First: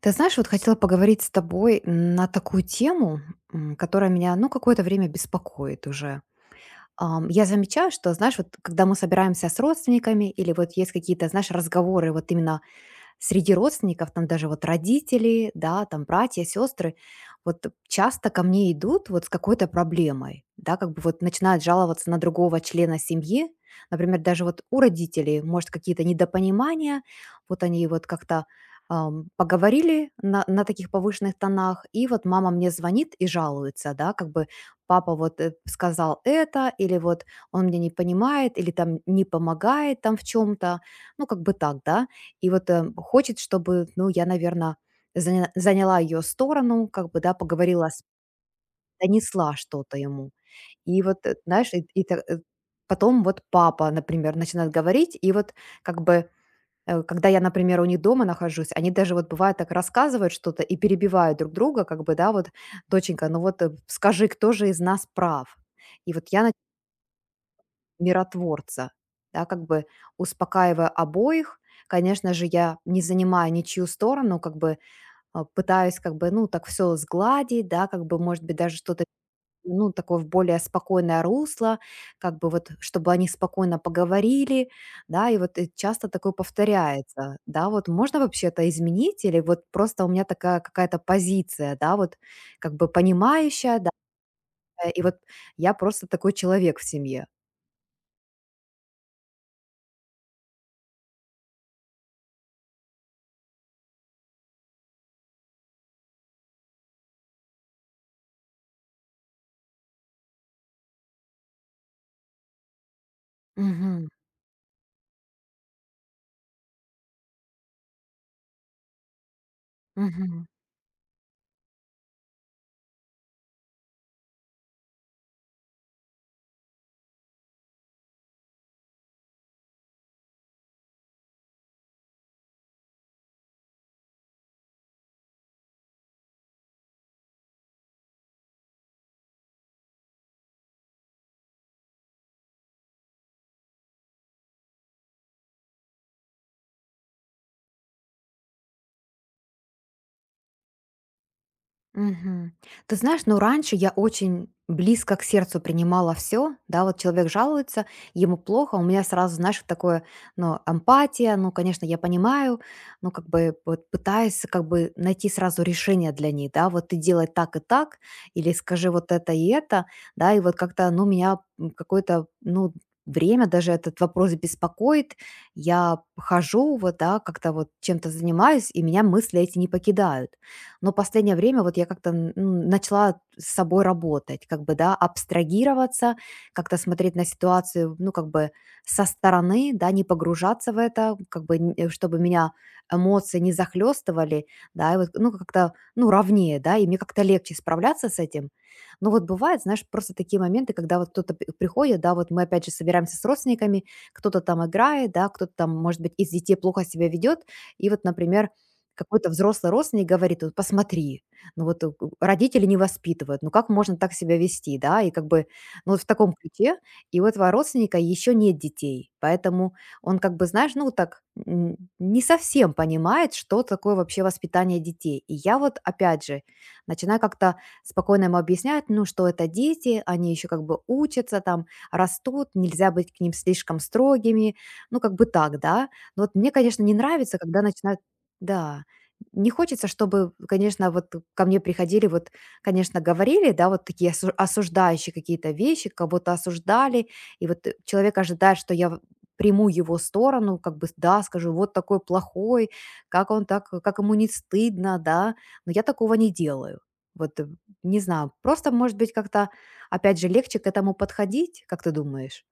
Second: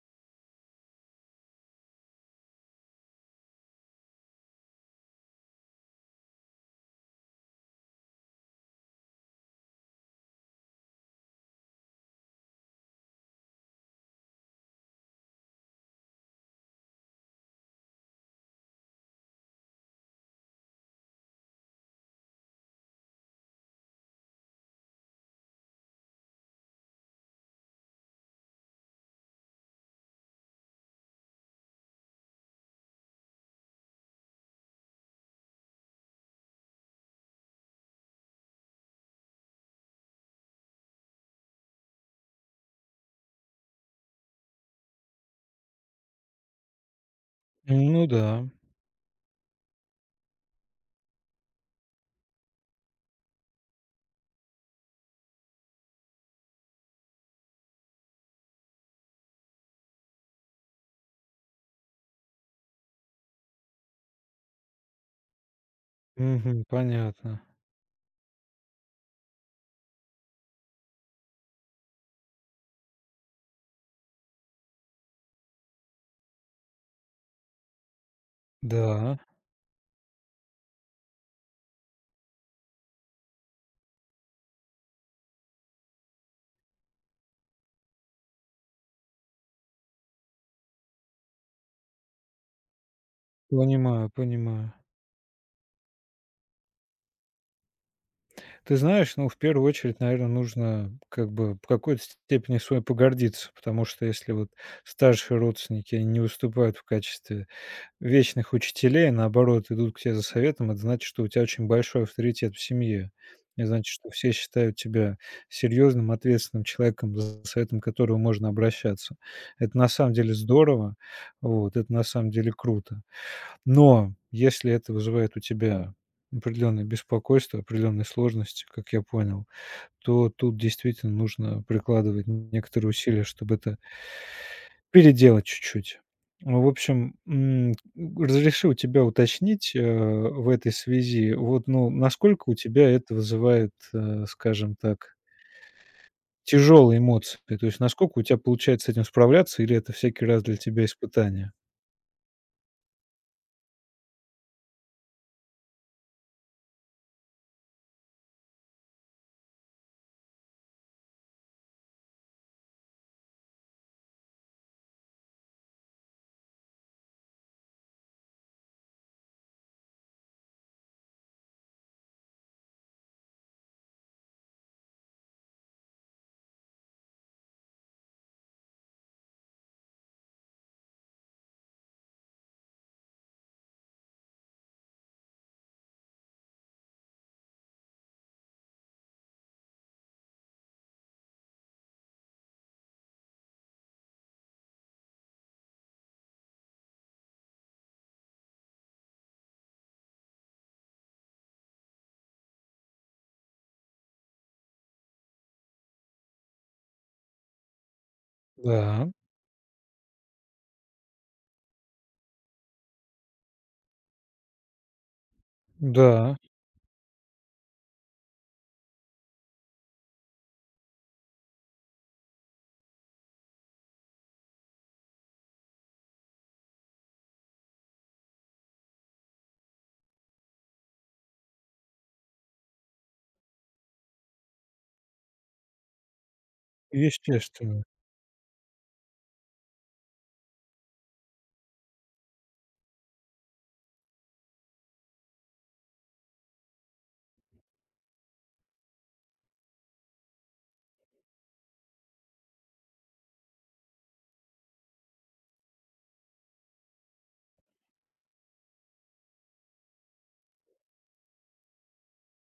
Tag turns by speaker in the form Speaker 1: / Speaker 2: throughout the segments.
Speaker 1: Ты знаешь, вот хотела поговорить с тобой на такую тему, которая меня, ну, какое-то время беспокоит уже. Я замечаю, что, знаешь, вот когда мы собираемся с родственниками или вот есть какие-то, знаешь, разговоры вот именно среди родственников, там даже вот родители, да, там братья, сестры, вот часто ко мне идут вот с какой-то проблемой, да, как бы вот начинают жаловаться на другого члена семьи, например, даже вот у родителей, может, какие-то недопонимания, вот они вот как-то поговорили на таких повышенных тонах, и вот мама мне звонит и жалуется, да, как бы папа вот сказал это, или вот он меня не понимает, или там не помогает там в чем-то, ну, как бы так, да, и вот, хочет, чтобы, ну, я, наверное, заняла ее сторону, как бы, да, поговорила с,
Speaker 2: Ну да.
Speaker 1: донесла что-то ему. И вот, знаешь, потом вот папа, например, начинает говорить, и вот, как бы, когда я, например, у них дома нахожусь, они даже вот бывает так рассказывают что-то и перебивают друг друга, как бы, да, вот: "Доченька, ну вот, скажи, кто же из нас прав?" И вот я на
Speaker 2: Мгм. Понятно.
Speaker 1: миротворца, да, как бы успокаивая обоих. Конечно же, я не занимаю ничью сторону, как бы пытаюсь как бы, ну, так все сгладить, да, как бы, может быть, даже что-то,
Speaker 2: Да,
Speaker 1: ну, такое в более спокойное русло, как бы вот, чтобы они спокойно поговорили, да, и вот часто такое повторяется, да, вот можно вообще это изменить или вот просто у меня такая какая-то позиция, да, вот как бы понимающая, да,
Speaker 2: понимаю, понимаю.
Speaker 1: и вот я просто такой человек в семье.
Speaker 2: Ты знаешь, ну, в первую очередь, наверное, нужно как бы в какой-то степени с вами погордиться, потому что если вот старшие родственники они не выступают в качестве вечных учителей, а наоборот, идут к тебе за советом, это значит, что у тебя очень большой авторитет в семье. Это значит,
Speaker 1: Мгм.
Speaker 2: что все считают тебя серьезным, ответственным человеком, за советом которого можно обращаться. Это на самом деле
Speaker 1: Мгм.
Speaker 2: здорово, вот, это на самом деле круто. Но если это вызывает у тебя определенное беспокойство, определенные сложности, как я понял, то тут действительно нужно прикладывать некоторые усилия, чтобы это переделать чуть-чуть. Ну, в общем, разреши у тебя уточнить, в этой связи, вот, ну, насколько у тебя это вызывает, скажем так, тяжелые эмоции? То есть насколько у тебя получается с этим справляться или это всякий раз для тебя испытание?
Speaker 1: Мгм. Ты знаешь, ну раньше я очень близко к сердцу принимала все, да, вот человек жалуется, ему плохо, у меня сразу, знаешь, вот такое, ну, эмпатия, ну, конечно, я понимаю, ну, как бы вот пытаюсь как бы найти сразу решение для ней, да, вот ты делай так и так, или скажи вот это и это, да, и вот как-то, ну, меня какое-то, ну, время даже этот вопрос беспокоит, я хожу, вот, да, как-то вот чем-то занимаюсь, и меня мысли эти не покидают. Но последнее время вот я как-то ну, начала с собой работать, как бы, да, абстрагироваться, как-то смотреть на ситуацию, ну, как бы со стороны, да, не погружаться в это, как бы, чтобы меня эмоции не захлестывали, да, и вот, ну, как-то, ну, ровнее, да, и мне как-то легче справляться с этим. Но вот бывает, знаешь, просто такие моменты, когда вот кто-то приходит, да, вот мы опять же собираемся с родственниками, кто-то там играет, да, кто-то там, может быть, из детей плохо себя ведет, и вот, например,
Speaker 2: Да,
Speaker 1: какой-то взрослый родственник говорит: "Вот посмотри, ну вот, у родители не воспитывают, ну как можно так себя вести?" Да, и как бы, ну, вот в таком
Speaker 2: да,
Speaker 1: ключе. И у этого родственника еще нет детей, поэтому он как бы, знаешь, ну так, не совсем понимает, что такое вообще воспитание детей. И я вот опять же начинаю как-то спокойно ему объяснять, ну, что это дети, они еще как бы учатся там, растут, нельзя быть к ним слишком строгими, ну, как бы так, да. Но вот мне, конечно, не нравится, когда
Speaker 2: естественно.
Speaker 1: начинают. Да. Не хочется, чтобы, конечно, вот ко мне приходили, вот, конечно, говорили, да, вот такие осуждающие какие-то вещи, кого-то осуждали, и вот человек ожидает, что я приму его сторону, как бы, да, скажу, вот такой плохой, как он так, как ему не стыдно, да, но я такого не делаю. Вот, не знаю, просто, может быть, как-то, опять же, легче к этому подходить, как ты думаешь?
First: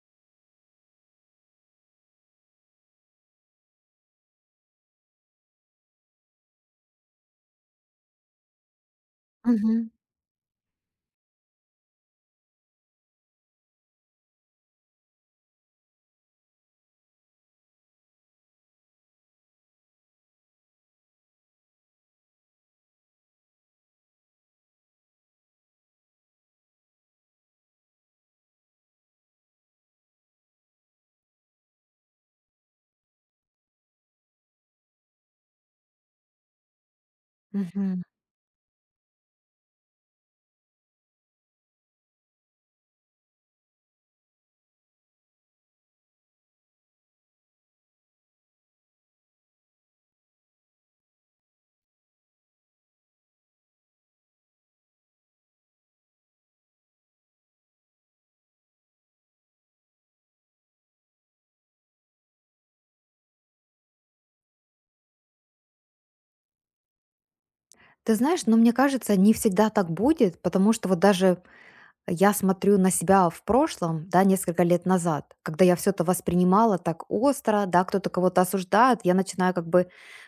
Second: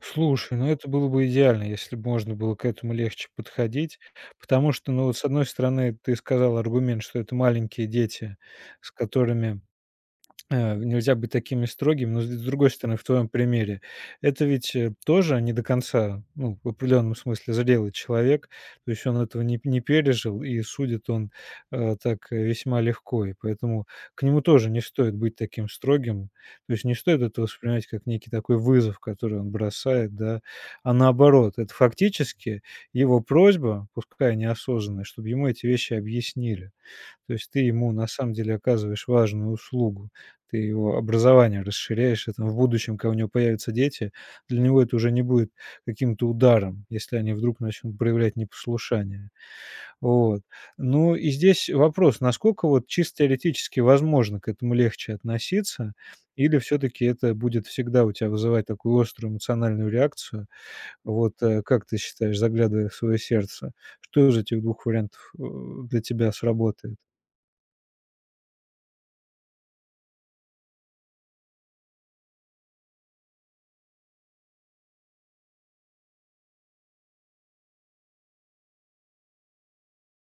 Speaker 2: Слушай, ну это было бы идеально, если бы можно было к этому легче подходить, потому что, ну, вот с одной стороны, ты сказал аргумент, что это маленькие дети, с которыми
Speaker 1: Мгм.
Speaker 2: нельзя быть такими строгими, но с другой стороны, в твоем примере, это ведь, тоже не до конца, ну, в определенном смысле зрелый человек, то есть он этого не пережил, и судит он, так, весьма легко, и поэтому к нему тоже не стоит быть таким строгим, то есть не стоит это воспринимать как некий такой вызов, который он бросает, да, а наоборот, это фактически его просьба, пускай неосознанная, чтобы ему эти вещи объяснили. То есть ты ему
Speaker 1: Мгм.
Speaker 2: на самом деле оказываешь важную услугу. Ты его образование расширяешь, и там в будущем, когда у него появятся дети, для него это уже не будет каким-то ударом, если они вдруг начнут проявлять непослушание. Вот. Ну и здесь вопрос, насколько вот чисто теоретически возможно к этому легче относиться, или все-таки это будет всегда у тебя вызывать такую острую эмоциональную реакцию? Вот как ты считаешь, заглядывая в свое сердце, что из этих двух вариантов для тебя сработает?
Speaker 1: Ты знаешь, но мне кажется, не всегда так будет, потому что вот даже я смотрю на себя в прошлом, да, несколько лет назад, когда я все это воспринимала так остро, да, кто-то кого-то осуждает, я начинаю как бы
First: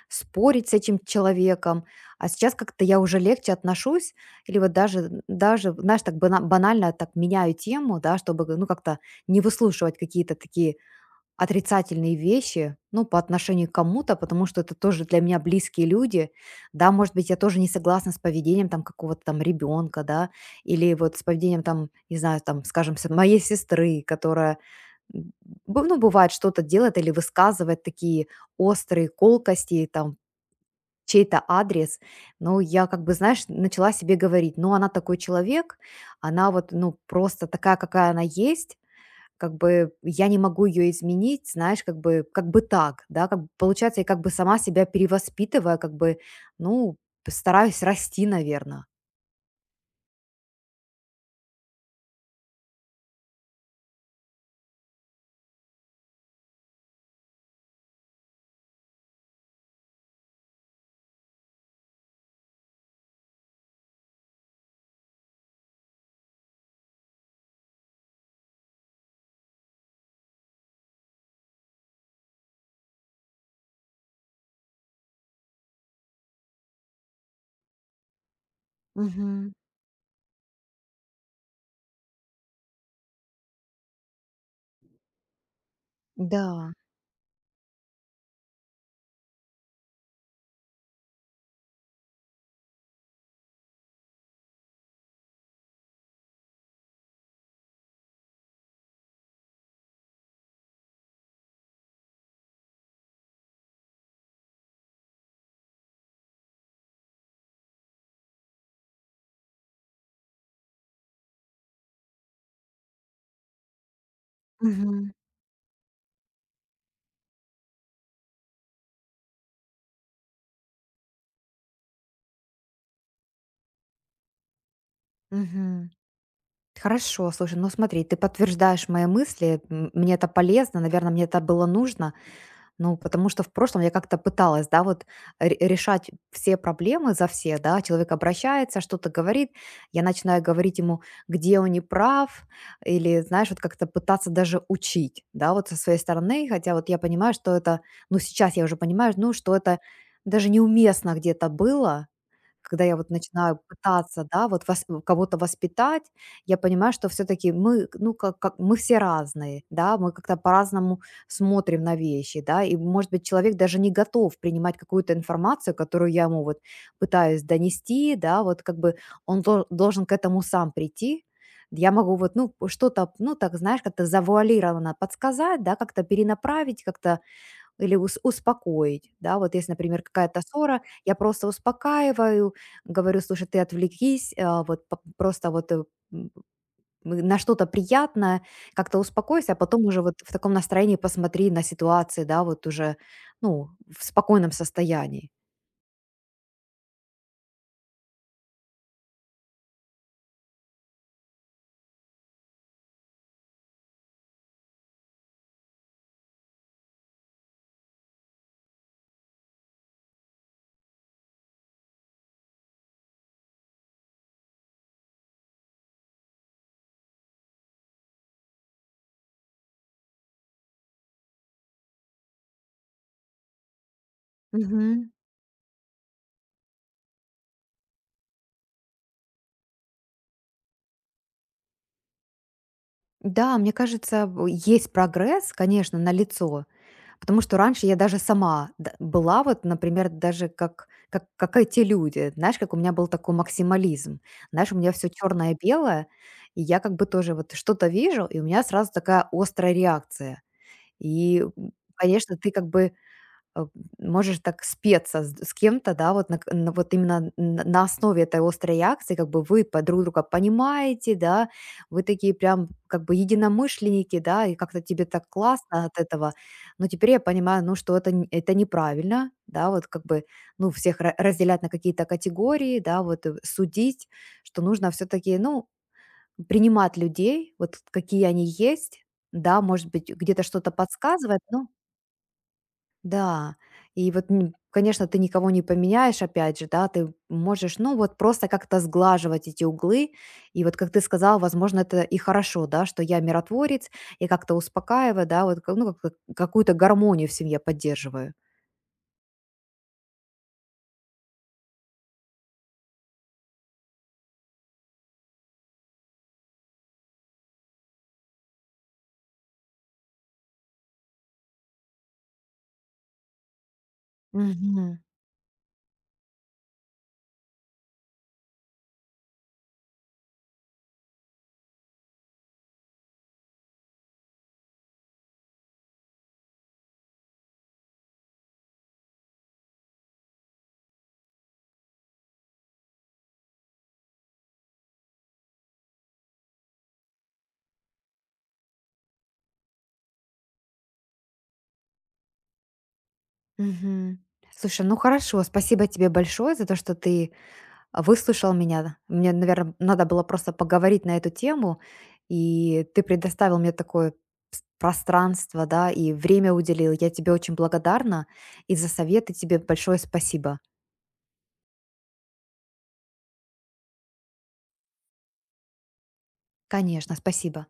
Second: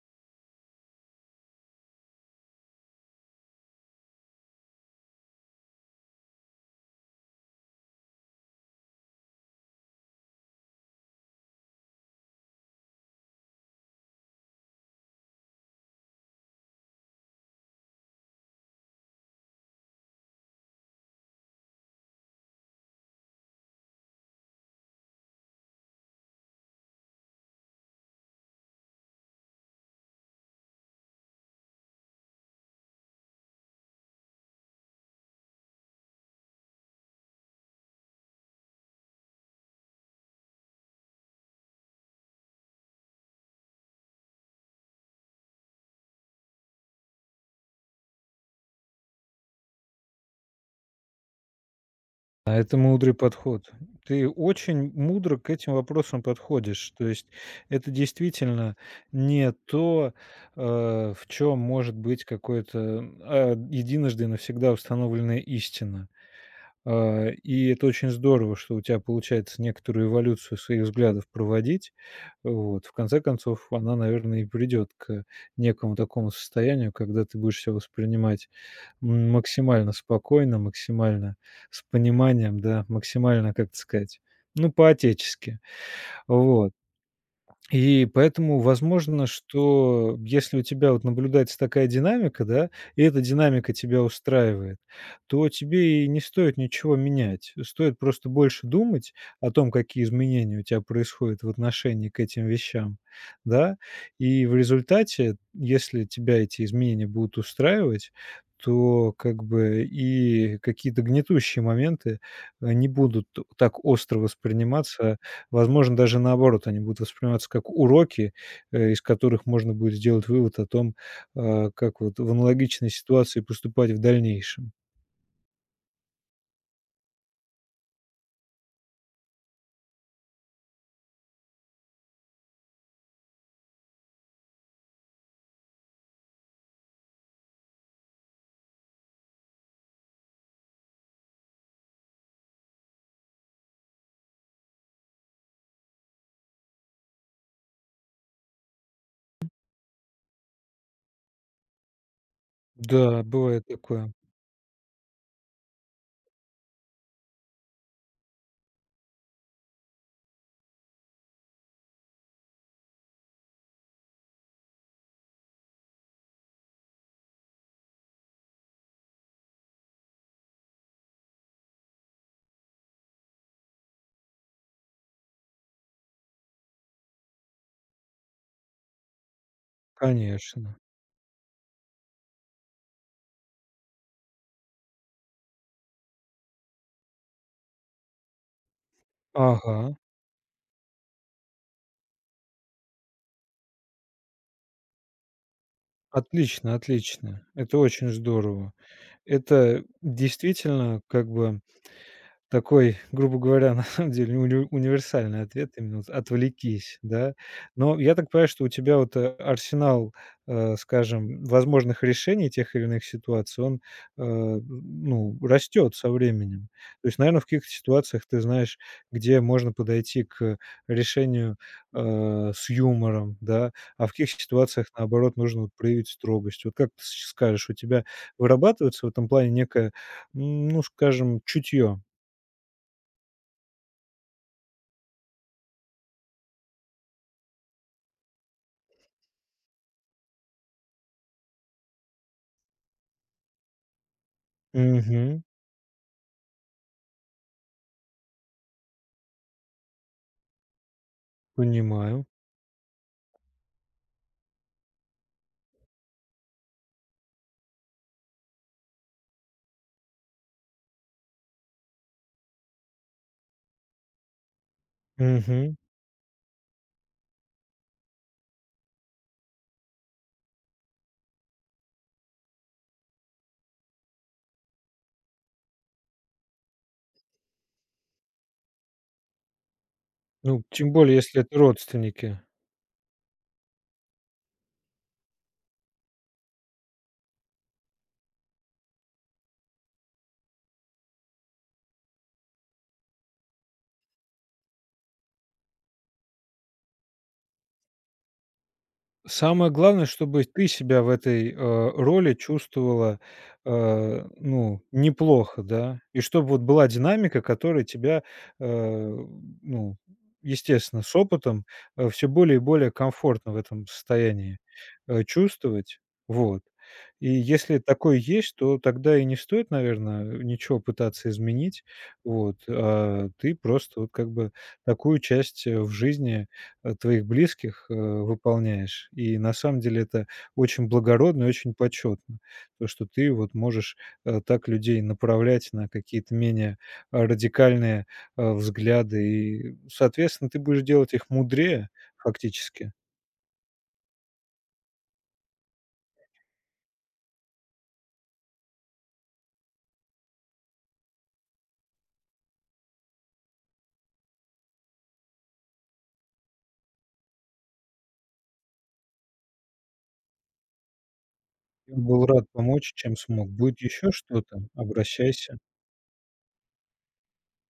Speaker 1: спорить с этим человеком, а сейчас как-то я уже легче отношусь, или вот даже, даже, знаешь, так банально так меняю тему, да, чтобы, ну, как-то не выслушивать какие-то такие отрицательные вещи, ну, по отношению к кому-то, потому что это тоже для меня близкие люди. Да, может быть, я тоже не согласна с поведением там какого-то там ребенка, да, или вот с поведением там, не знаю, там, скажем, моей сестры, которая, м, ну, бывает, что-то делает или высказывает такие острые колкости, там, в чей-то адрес, ну, я как бы, знаешь, начала себе говорить, ну, она такой человек, она вот, ну, просто такая, какая она есть, как бы я не могу ее изменить, знаешь, как бы так, да, как бы получается, я как бы сама себя перевоспитывая, как бы, ну, стараюсь расти, наверное.
Speaker 2: А это мудрый подход. Ты очень мудро к этим вопросам подходишь. То есть это действительно не то, э, в чем может быть какое-то единожды навсегда установленная истина. А, и это очень здорово, что у тебя получается некоторую эволюцию своих взглядов проводить. Вот. В конце концов, она, наверное, и придет к некому такому состоянию, когда ты будешь себя воспринимать
Speaker 1: Мгм.
Speaker 2: максимально спокойно, максимально с пониманием, да, максимально, как это сказать, ну, по-отечески.
Speaker 1: Да.
Speaker 2: Вот. И поэтому возможно, что если у тебя вот наблюдается такая динамика, да, и эта динамика тебя устраивает, то тебе и не стоит ничего менять. Стоит просто больше думать о том, какие изменения у тебя происходят в отношении к этим вещам, да. И в результате, если тебя эти изменения будут устраивать, то как бы и какие-то гнетущие моменты, не будут так остро
Speaker 1: Мгм.
Speaker 2: восприниматься. Возможно, даже наоборот, они будут восприниматься как уроки, из которых можно будет сделать вывод о том, как вот в аналогичной ситуации поступать в дальнейшем.
Speaker 1: Мгм. Хорошо, слушай, ну смотри, ты подтверждаешь мои мысли, мне это полезно, наверное, мне это было нужно. Ну, потому что в прошлом я как-то пыталась, да, вот решать все проблемы за все, да, человек обращается, что-то говорит, я начинаю говорить ему, где он не прав, или, знаешь, вот как-то пытаться даже учить, да, вот со своей стороны, хотя вот я понимаю, что это, ну, сейчас я уже понимаю, ну, что это даже неуместно где-то было, когда я вот
Speaker 2: Да,
Speaker 1: начинаю
Speaker 2: бывает такое.
Speaker 1: пытаться, да, вот кого-то воспитать, я понимаю, что все таки мы, ну, как мы все разные, да, мы как-то по-разному смотрим на вещи, да, и, может быть, человек даже не готов принимать какую-то информацию, которую я ему вот пытаюсь донести, да, вот как бы он должен к этому сам прийти. Я могу вот, ну, что-то, ну, так, знаешь, как-то завуалированно подсказать, да, как-то перенаправить, как-то или ус успокоить, да. Вот если, например, какая-то
Speaker 2: Конечно.
Speaker 1: ссора, я просто успокаиваю, говорю: "Слушай, ты отвлекись, а, вот п просто вот, м, на что-то приятное, как-то успокойся, а
Speaker 2: Ага.
Speaker 1: потом уже вот в таком настроении посмотри на ситуации, да, вот уже, ну, в спокойном состоянии".
Speaker 2: Отлично, отлично. Это очень здорово. Это действительно как бы такой, грубо говоря, на самом деле универсальный ответ именно вот "отвлекись", да. Но я так понимаю, что у тебя вот, арсенал, скажем, возможных решений тех или иных ситуаций, он, ну, растет со временем. То есть, наверное, в каких-то ситуациях ты знаешь, где можно подойти к решению, с юмором, да, а в каких ситуациях,
Speaker 1: Мгм.
Speaker 2: наоборот, нужно вот проявить строгость. Вот как ты сч скажешь, у тебя вырабатывается в этом плане некое, ну, скажем, чутье?
Speaker 1: Да, мне кажется, в есть прогресс, конечно, на лицо. Потому что раньше я даже сама была вот, например, даже как эти люди. Знаешь, как у меня был такой максимализм. Знаешь, у меня все
Speaker 2: Мгм.
Speaker 1: черное-белое, и я как бы тоже вот что-то вижу, и у меня сразу такая острая реакция. И,
Speaker 2: Понимаю.
Speaker 1: конечно, ты как бы э, можешь так спеться с кем-то, да, вот, на вот именно на основе этой острой реакции, как бы вы по друг друга понимаете, да, вы такие прям как бы единомышленники, да, и как-то тебе так
Speaker 2: Мгм.
Speaker 1: классно от этого. Но теперь я понимаю, ну, что это н это неправильно, да, вот как бы, ну, всех ра разделять на какие-то категории, да, вот, судить, что нужно все таки, ну, принимать людей, вот какие они есть. Да, может быть, где-то
Speaker 2: Ну,
Speaker 1: что-то
Speaker 2: тем более,
Speaker 1: подсказывает,
Speaker 2: если это
Speaker 1: но
Speaker 2: родственники.
Speaker 1: да, и вот, конечно, ты никого не поменяешь, опять же, да, ты можешь, ну, вот просто как-то сглаживать эти углы. И вот, как ты сказал, возможно, это и хорошо, да, что я миротворец, и как-то успокаиваю, да, вот, какую-то гармонию в семье поддерживаю.
Speaker 2: Самое главное, чтобы ты себя в этой, роли чувствовала, ну, неплохо, да. И чтобы вот была динамика, которая тебя, э, ну, естественно, с опытом, все более и более комфортно в этом состоянии,
Speaker 1: Мгм.
Speaker 2: чувствовать. Вот. И если такое есть, то тогда и не стоит, наверное, ничего пытаться изменить. Вот. А ты просто вот как бы такую часть, в жизни твоих близких, выполняешь. И на самом деле это очень благородно и очень почетно, то, что ты вот можешь, так людей направлять на какие-то менее, радикальные, взгляды. И, соответственно, ты будешь делать их мудрее фактически.
Speaker 1: Мгм. Слушай, ну хорошо, спасибо тебе большое за то, что ты выслушал меня. Мне, наверное, надо было просто поговорить на эту тему, и ты предоставил мне такое пространство, да, и время уделил. Я тебе очень благодарна, и за советы тебе большое спасибо.
Speaker 2: Я был рад помочь, чем смог. Будет еще что-то- обращайся.
Speaker 1: Конечно, спасибо.